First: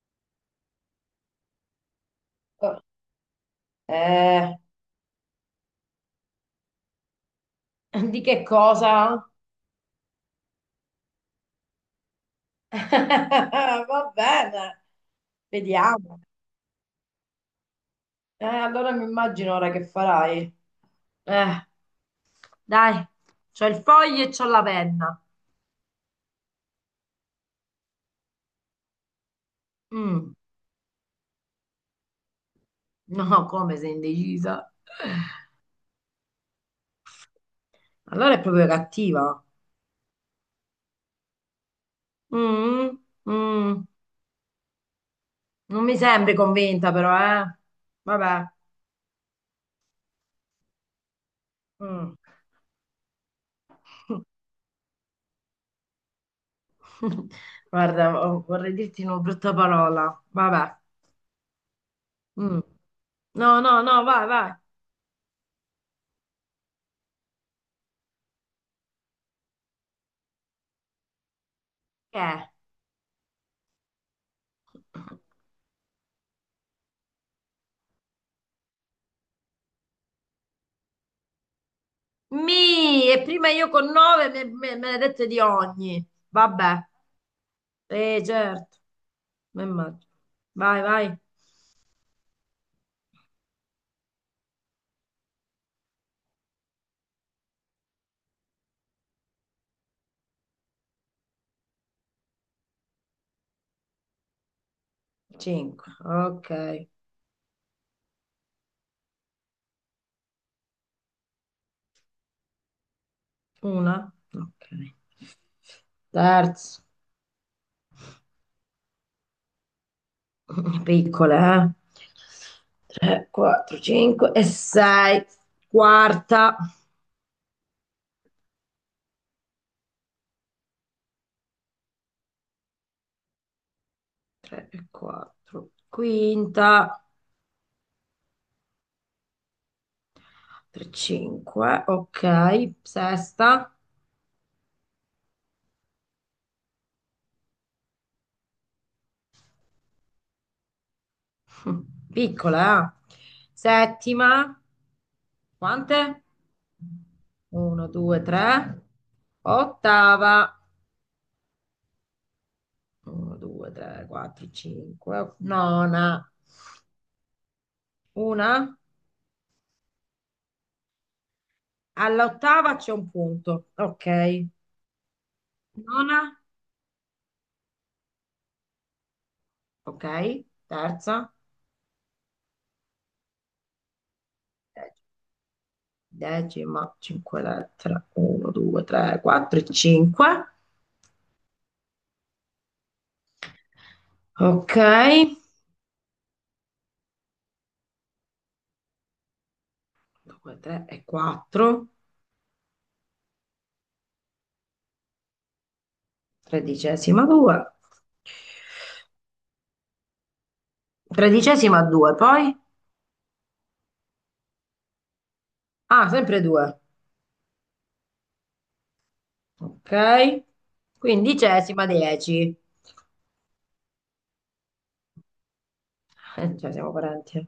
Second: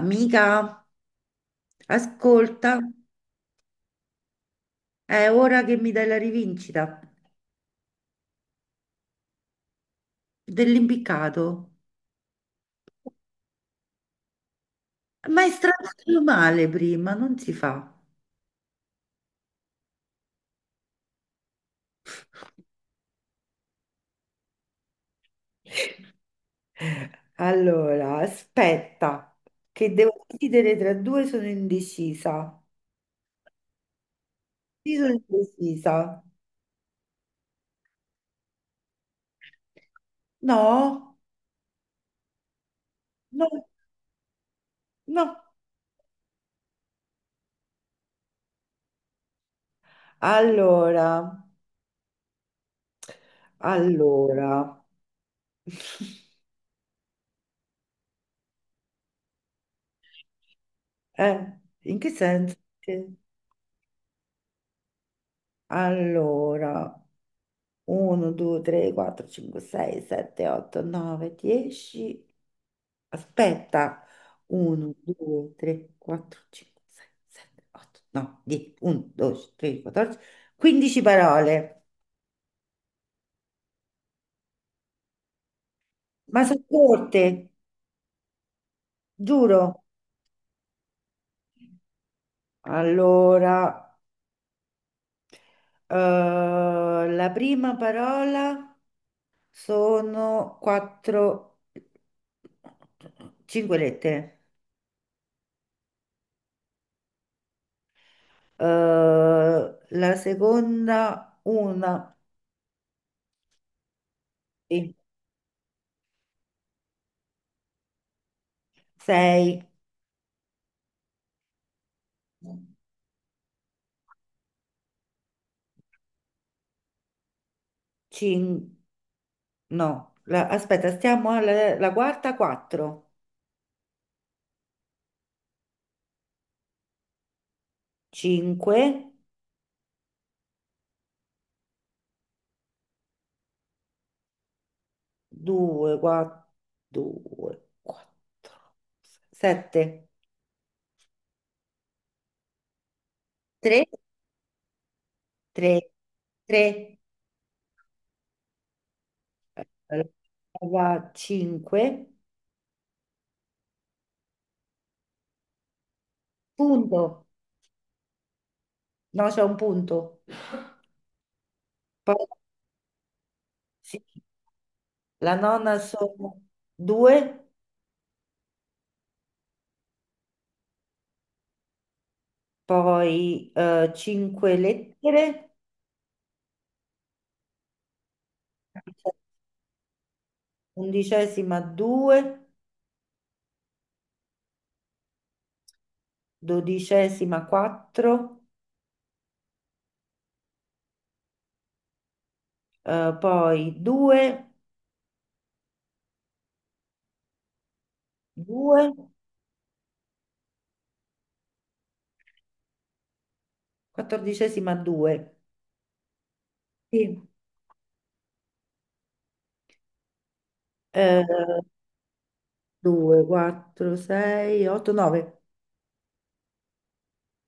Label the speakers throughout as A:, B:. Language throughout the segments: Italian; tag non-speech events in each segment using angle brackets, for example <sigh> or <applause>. A: Amica, ascolta,
B: Eh,
A: è ora che mi dai la rivincita
B: di che cosa?
A: dell'impiccato.
B: <laughs> Va bene,
A: Ma è
B: vediamo.
A: strano male prima, non si fa.
B: Allora mi immagino ora che farai. Eh, dai, c'ho il foglio e c'ho la penna.
A: Allora, aspetta, che devo
B: Mm,
A: decidere tra due, sono indecisa.
B: no, come sei indecisa?
A: Sì, sono indecisa.
B: Allora è proprio cattiva.
A: No,
B: Mm,
A: no,
B: mm,
A: no.
B: non mi sembri convinta però, eh. Vabbè.
A: Allora,
B: Mm.
A: allora,
B: <laughs> Guarda, vorrei dirti una brutta parola. Vabbè.
A: in che senso?
B: Mm. No, no, no, vai, vai.
A: Allora. 1, 2, 3, 4, 5, 6, 7, 8, 9,
B: Che
A: 10.
B: è?
A: Aspetta. 1, 2, 3, 4, 5, 6, 7, 8, 9, 10, 11, 12, 13, 14, 15 parole.
B: E prima io con nove me ne dette di ogni.
A: Ma sono
B: Vabbè,
A: corte,
B: certo, mi
A: giuro.
B: immagino. Vai, vai.
A: Allora, la prima parola sono 4, 5 lettere.
B: Cinque, ok.
A: Eh, la seconda una.
B: Una, ok.
A: 6,
B: Terzo, piccole, eh. Tre, quattro, cinque e sei. Quarta,
A: 5, no, aspetta, stiamo alla la quarta 4,
B: tre e quattro. Quinta,
A: 5,
B: tre, cinque, ok. Sesta.
A: 2, 4, 2, 4, 7,
B: Piccola, eh?
A: 3,
B: Settima,
A: 3,
B: quante?
A: 3,
B: Uno, due, tre. Ottava.
A: 5,
B: Uno, due, tre, quattro, cinque. Nona.
A: punto,
B: Una.
A: no, c'è un punto, poi
B: All'ottava c'è un punto.
A: sì,
B: Ok.
A: la nonna
B: Nona.
A: sono 2,
B: Ok. Terza.
A: poi 5
B: Dec-
A: lettere,
B: Decima. Cinque lettere. Uno, due, tre, quattro e cinque.
A: undicesima 2,
B: Ok.
A: dodicesima 4,
B: Due, tre e quattro.
A: poi 2,
B: Tredicesima 2.
A: 2,
B: Tredicesima 2, poi?
A: quattordicesima 2,
B: Ah, sempre 2.
A: sì.
B: Ok. Quindicesima 10.
A: 2, 4, 6, 8, 9.
B: Cioè, siamo parenti.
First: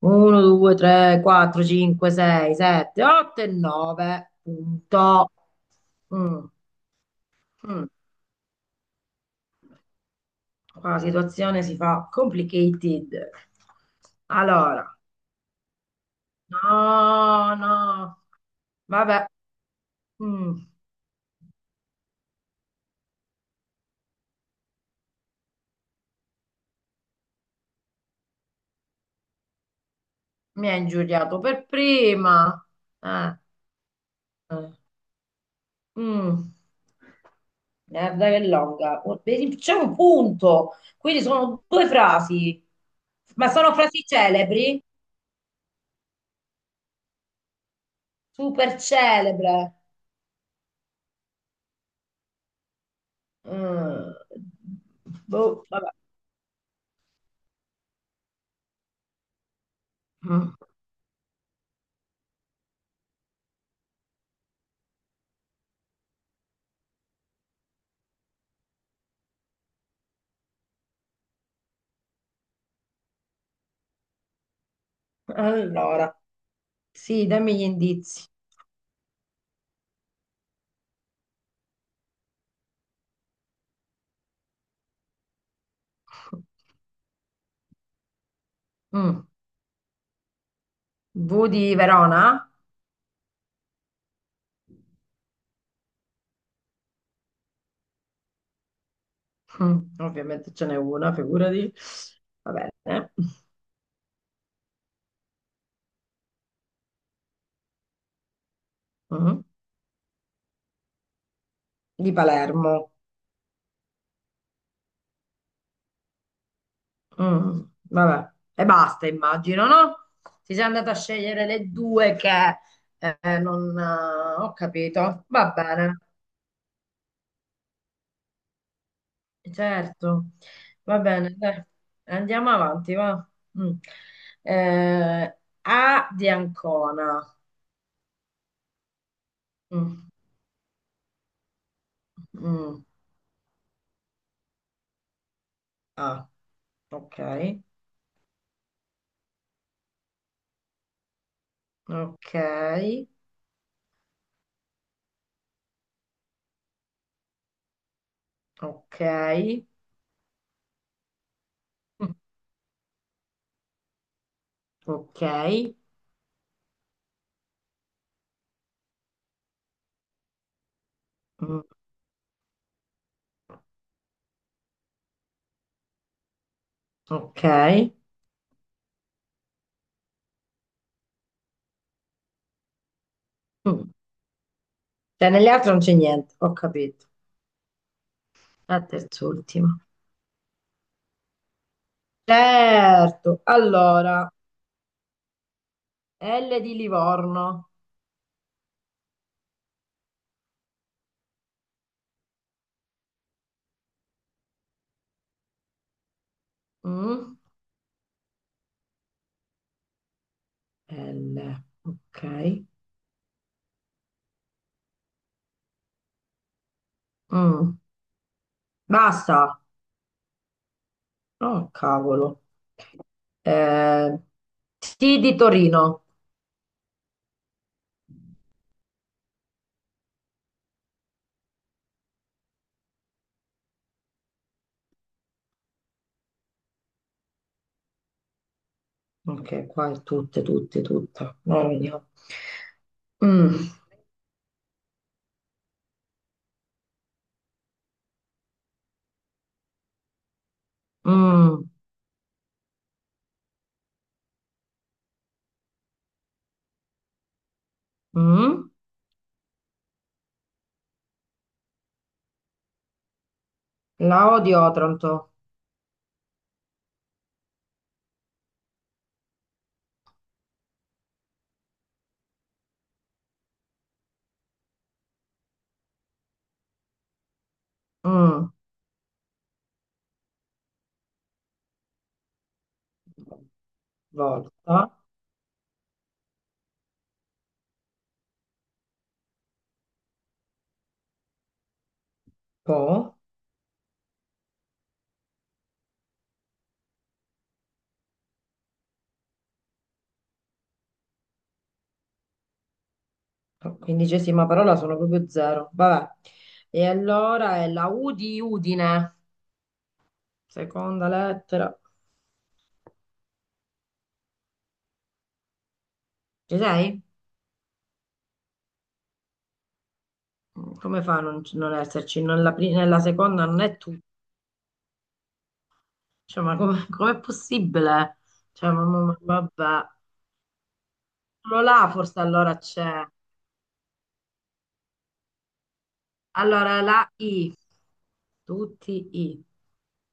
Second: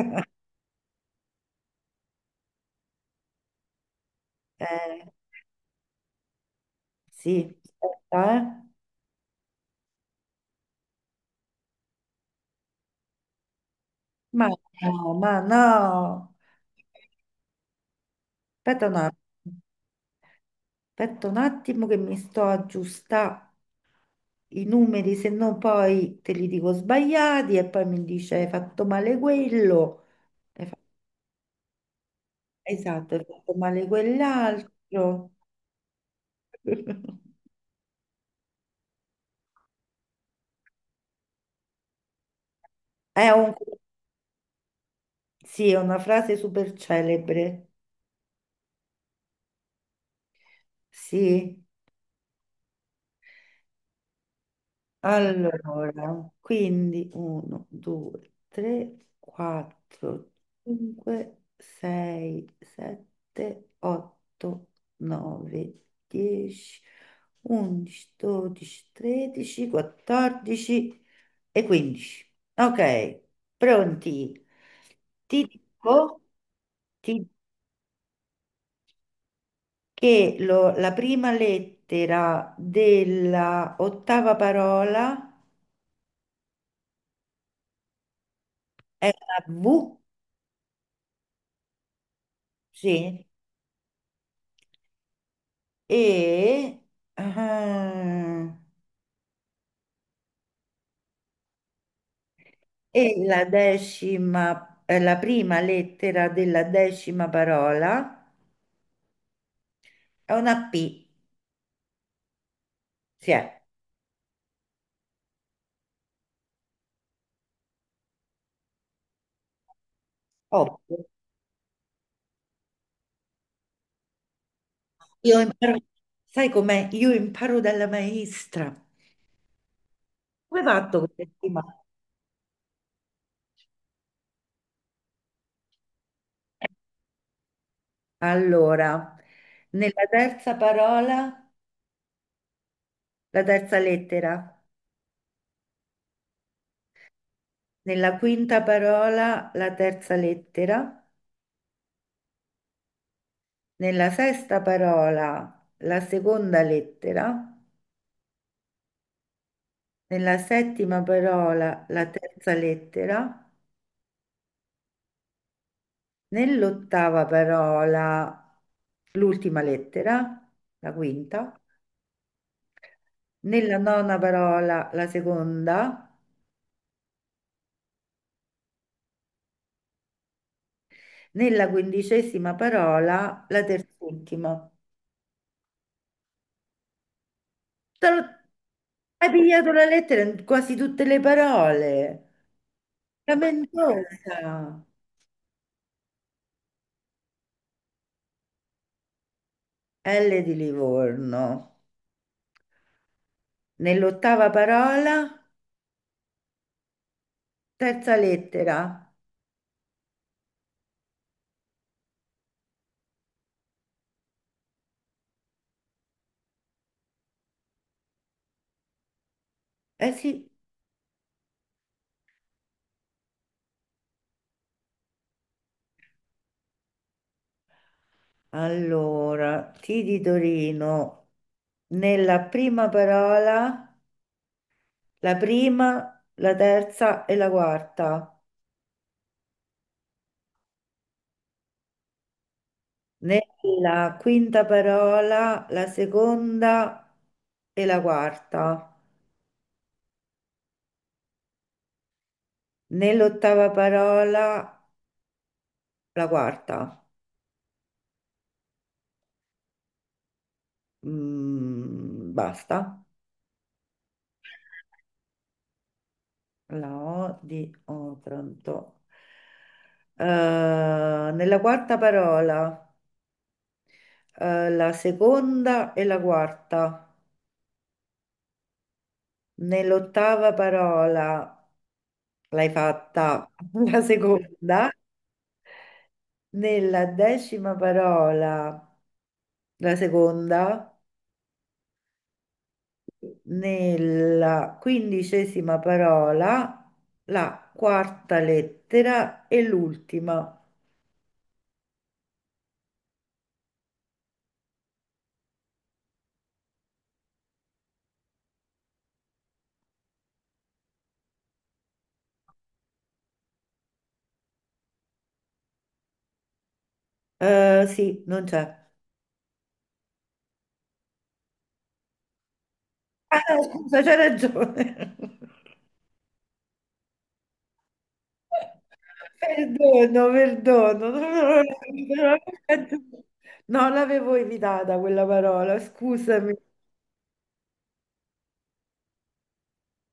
B: 1, 2, 3, 4, 5, 6, 7, 8 e 9.
A: Eh,
B: Punto. Mm,
A: sì,
B: mm.
A: aspetta, eh.
B: Qua la situazione si fa complicated.
A: Ma
B: Allora,
A: no, ma no.
B: no, no.
A: Aspetta un
B: Vabbè.
A: attimo,
B: Mm.
A: aspetta un attimo che mi sto aggiustando i numeri, se no poi te li dico sbagliati e poi mi dice hai fatto male quello, hai
B: Mi ha
A: fa-
B: ingiuriato per prima.
A: esatto, hai
B: Eh,
A: fatto male
B: eh.
A: quell'altro.
B: Mm,
A: È
B: guarda che longa. Oh, vedi, c'è un punto, quindi sono due frasi, ma
A: un-
B: sono frasi celebri,
A: sì, è una frase super celebre.
B: super celebre.
A: Sì.
B: Mm, boh, vabbè.
A: Allora, quindi 1, 2, 3, 4,
B: Mm,
A: 5, 6, 7, 8, 9, 10, 11, 12, 13, 14 e 15. Ok, pronti? Ti
B: Allora,
A: dico,
B: sì, dammi gli indizi.
A: la prima lettera della ottava parola è
B: Mm,
A: una V,
B: V di Verona?
A: sì, e, ah,
B: Ovviamente ce n'è una, figurati. Va bene.
A: e la decima, la prima lettera della decima parola
B: Mm,
A: è una P,
B: Di Palermo.
A: sì, è
B: Mm, vabbè, e basta, immagino, no? Ti sei andata a
A: ovvio.
B: scegliere le due che non ho capito.
A: Io
B: Va
A: imparo,
B: bene,
A: sai com'è? Io imparo dalla maestra.
B: certo,
A: Come hai
B: va
A: fatto questa
B: bene, dai.
A: settimana?
B: Andiamo avanti, va. Mm. Eh, A di Ancona.
A: Allora,
B: Mm,
A: nella terza parola,
B: mm,
A: la terza lettera.
B: A. Ok,
A: Nella quinta parola la terza lettera,
B: ok,
A: nella sesta parola la seconda lettera,
B: ok,
A: nella settima parola la
B: mm,
A: terza lettera,
B: ok,
A: nell'ottava parola l'ultima lettera, la quinta,
B: mm,
A: nella nona parola la seconda,
B: ok.
A: nella quindicesima parola la
B: Mm.
A: terz'ultima.
B: Cioè, nelle altre non c'è niente, ho capito.
A: Te lo-
B: È
A: Hai
B: terz'ultima.
A: pigliato la lettera in quasi tutte le parole.
B: Certo. Allora,
A: Lamentosa.
B: L di Livorno.
A: L di Livorno. Nell'ottava parola,
B: Mm?
A: terza lettera.
B: L. Ok. Mm. Basta.
A: Eh sì,
B: Oh, cavolo. Eh, T di Torino.
A: allora, T di Torino. Nella prima parola, la prima, la terza e la quarta.
B: Ok, qua è tutte, tutte, tutte. No, vediamo. Mm.
A: Nella quinta parola, la seconda e la quarta.
B: Mm.
A: Nell'ottava parola, la quarta.
B: Mm.
A: Basta.
B: La O di Otranto.
A: La O di Otranto. Eh, nella quarta parola, la seconda e la quarta.
B: Mm.
A: Nell'ottava parola l'hai fatta <laughs> la
B: Volta.
A: seconda. Nella decima parola la seconda.
B: Po.
A: Nella quindicesima parola la quarta lettera e l'ultima.
B: Quindicesima parola sono proprio zero. Vabbè. E allora è la U di Udine, seconda lettera. Ci sei?
A: Sì, non c'è.
B: Come fa a non, non esserci? Nella
A: Ah,
B: seconda non è tu.
A: scusa, c'hai ragione.
B: Cioè, ma come, <laughs> com'è possibile? Cioè, ma vabbè.
A: Perdono, perdono.
B: Solo là forse allora c'è.
A: No, l'avevo evitata quella parola, scusami.
B: Allora la I, tutti I.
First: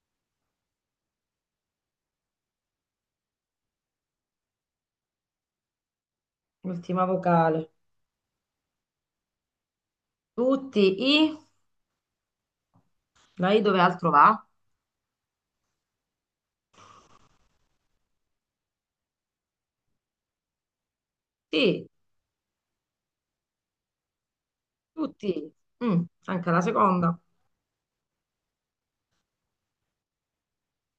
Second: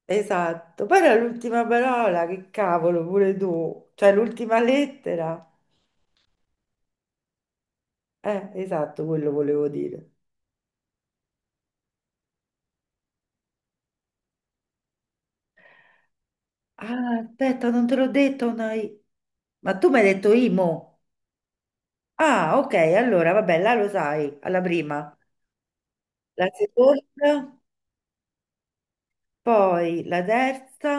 A: Esatto. Poi era l'ultima parola, che cavolo, pure tu. Cioè, l'ultima lettera.
B: Ultima vocale.
A: Esatto, quello volevo dire.
B: Tutti I. La I dove altro va?
A: Ah, aspetta, non te l'ho detto, una I. Ma tu mi hai detto Imo.
B: Sì,
A: Ah, ok, allora, vabbè, là lo sai, alla prima.
B: tutti I. Mm,
A: La
B: anche la seconda.
A: seconda? Poi la terza,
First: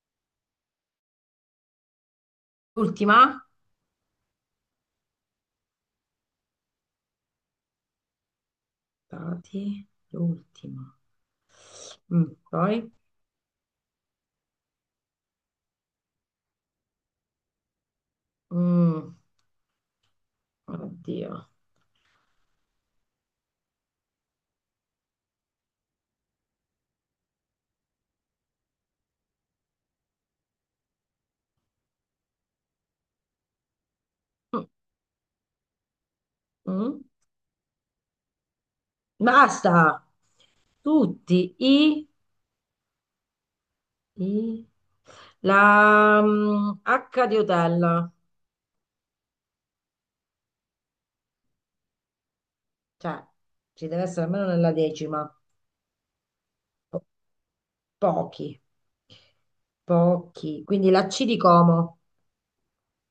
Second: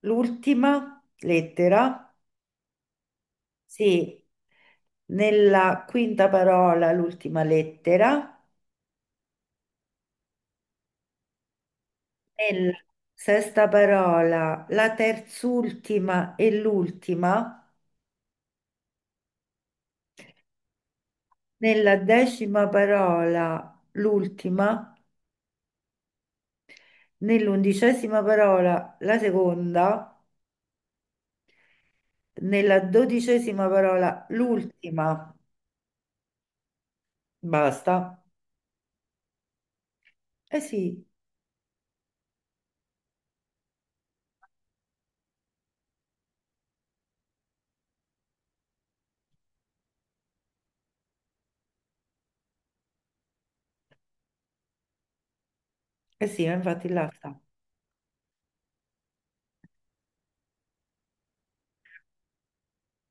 A: l'ultima lettera,
B: Ultima?
A: sì, nella quinta parola l'ultima lettera,
B: Stati, l'ultima. Mm,
A: nella
B: poi?
A: sesta parola la terzultima e l'ultima,
B: Mm, oddio.
A: nella decima parola l'ultima, nell'undicesima parola la seconda, nella dodicesima parola
B: Mm,
A: l'ultima,
B: mm.
A: basta.
B: Basta!
A: Eh sì,
B: Tutti i. i- la H di hotel. Cioè, ci deve essere almeno nella decima.
A: eh sì, infatti
B: Po-
A: là sta.
B: pochi, pochi. Quindi la C di Como.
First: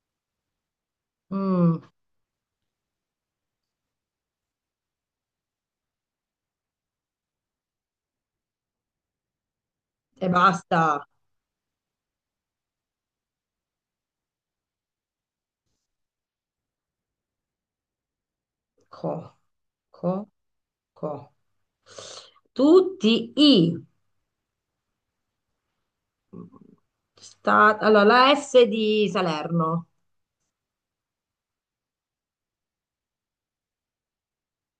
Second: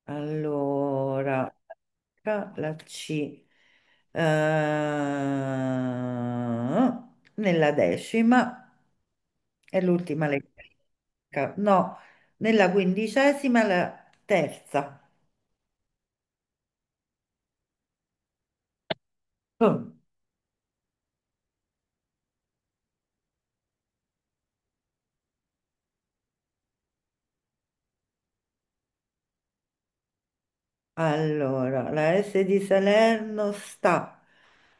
A: Allora,
B: Mm,
A: tra la C. Eh, nella decima è l'ultima
B: e basta.
A: lettera. No, nella quindicesima è la terza.
B: Co,
A: Boom.
B: co, co. Tutti i. Allora, la S di Salerno
A: Allora, la S di Salerno sta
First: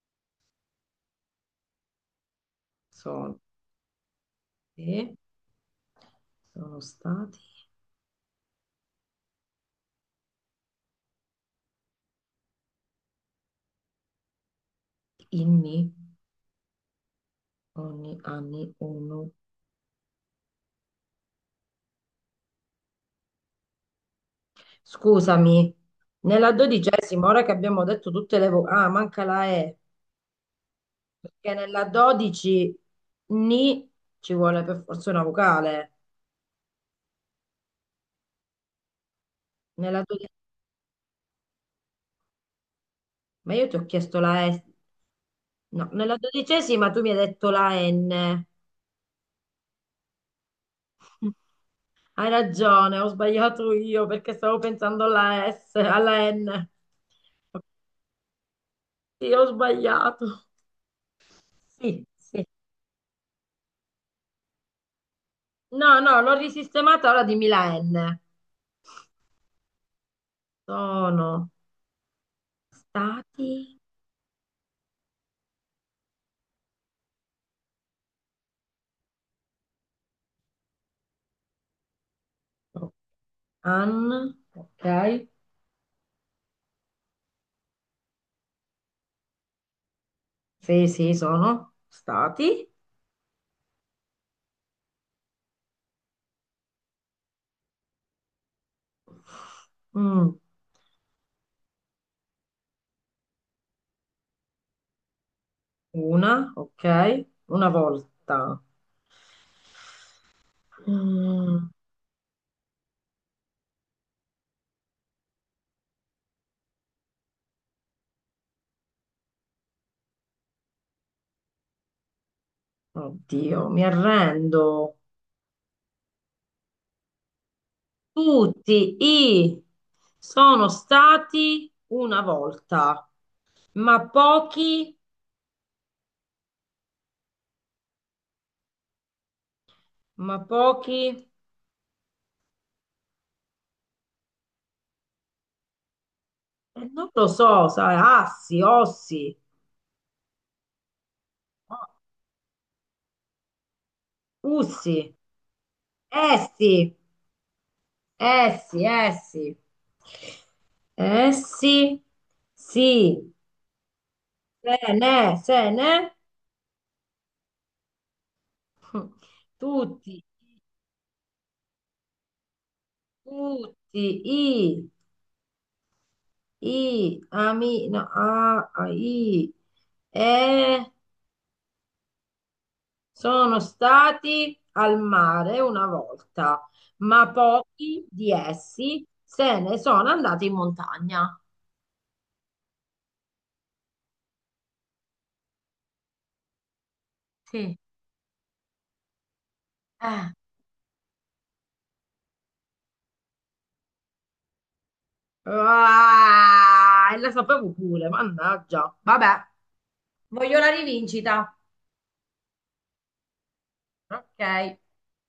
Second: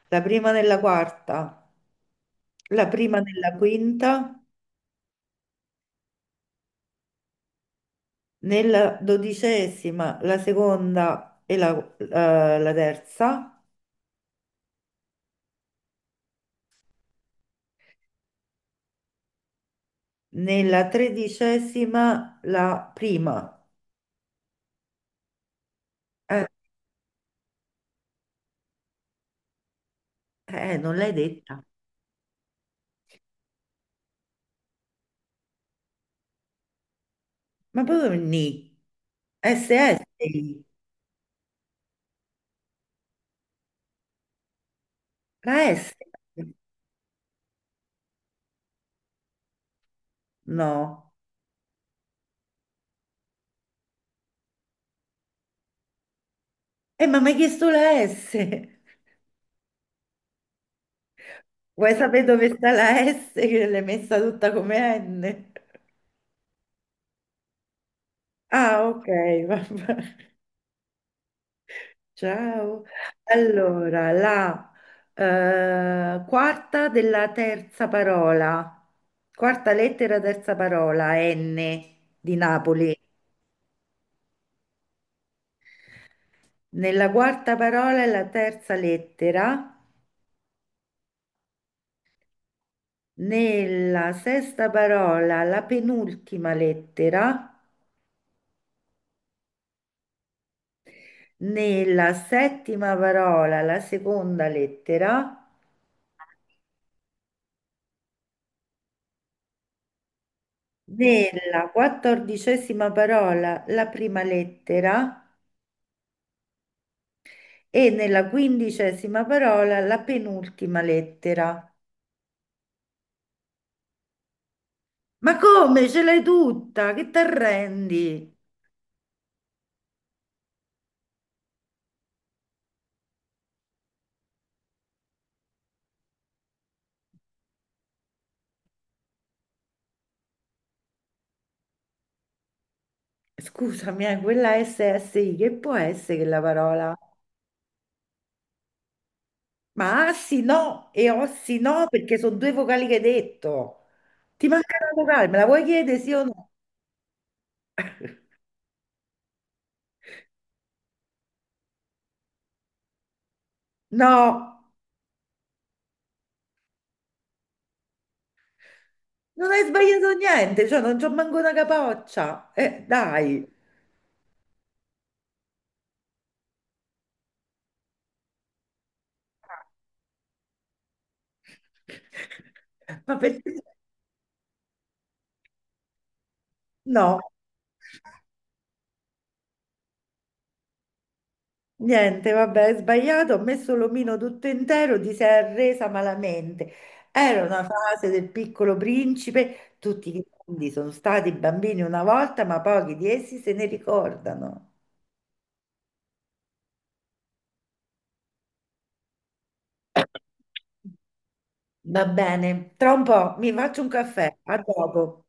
A: la prima nella quarta, la prima
B: sono,
A: nella quinta,
B: e sono stati
A: nella dodicesima, la seconda e la terza.
B: inni, ogni anni uno.
A: Nella tredicesima, la prima.
B: Scusami,
A: Eh,
B: nella dodicesima, ora che abbiamo detto tutte le vocali, ah, manca la E,
A: non l'hai
B: perché
A: detta.
B: nella dodici ni ci vuole per forza una vocale.
A: Ma proprio ni. SS.
B: Nella dodi- ma io ti ho chiesto la S,
A: La
B: no,
A: S.
B: nella dodicesima tu mi hai detto la N.
A: No.
B: Hai ragione, ho sbagliato io perché stavo pensando alla S, alla N.
A: Ma mi hai chiesto la S.
B: Sì, ho sbagliato.
A: Vuoi
B: Sì,
A: sapere
B: sì.
A: dove sta la S che l'hai messa tutta come N?
B: No, no, l'ho risistemata, ora dimmi la N.
A: Ah, ok, vabbè.
B: Sono
A: Ciao.
B: stati,
A: Allora, la quarta della terza parola. Quarta lettera, terza parola, N di
B: no,
A: Napoli.
B: ok.
A: Nella quarta parola è la terza lettera,
B: Sì, sì, sono stati.
A: nella sesta parola la penultima lettera,
B: Mm,
A: nella settima parola la seconda lettera,
B: una, ok. Una volta.
A: nella
B: Mm,
A: quattordicesima parola la prima lettera e nella quindicesima parola la penultima lettera.
B: oddio, mi arrendo.
A: Ma come ce l'hai tutta? Che ti arrendi?
B: Tutti i sono stati una volta, ma pochi, ma pochi,
A: Scusami, quella SSI, che può essere quella parola?
B: non lo so, sai, assi, ossi,
A: Ma assi no e ossi no
B: o-
A: perché sono due vocali che hai detto. Ti manca
B: ussi,
A: una vocale, me la vuoi chiedere sì o no?
B: essi, essi, essi, essi, sì,
A: No,
B: se ne, se ne,
A: non hai sbagliato
B: tutti,
A: niente, cioè non c'ho manco una capoccia. Dai.
B: tutti, i, ami, no, a, i, e.
A: <laughs> Ma
B: Sono
A: perché?
B: stati al mare una volta,
A: No,
B: ma pochi di essi se ne sono andati in montagna.
A: niente, vabbè, hai sbagliato, ho messo l'omino tutto intero, ti sei arresa malamente. Era una
B: Sì.
A: fase del piccolo principe, tutti i
B: Eh.
A: grandi sono stati bambini una volta, ma pochi di essi se ne ricordano.
B: Ah, e la sapevo pure, mannaggia. Vabbè, voglio la rivincita.
A: Va bene, tra un po' mi faccio un caffè, a
B: Ok.
A: dopo.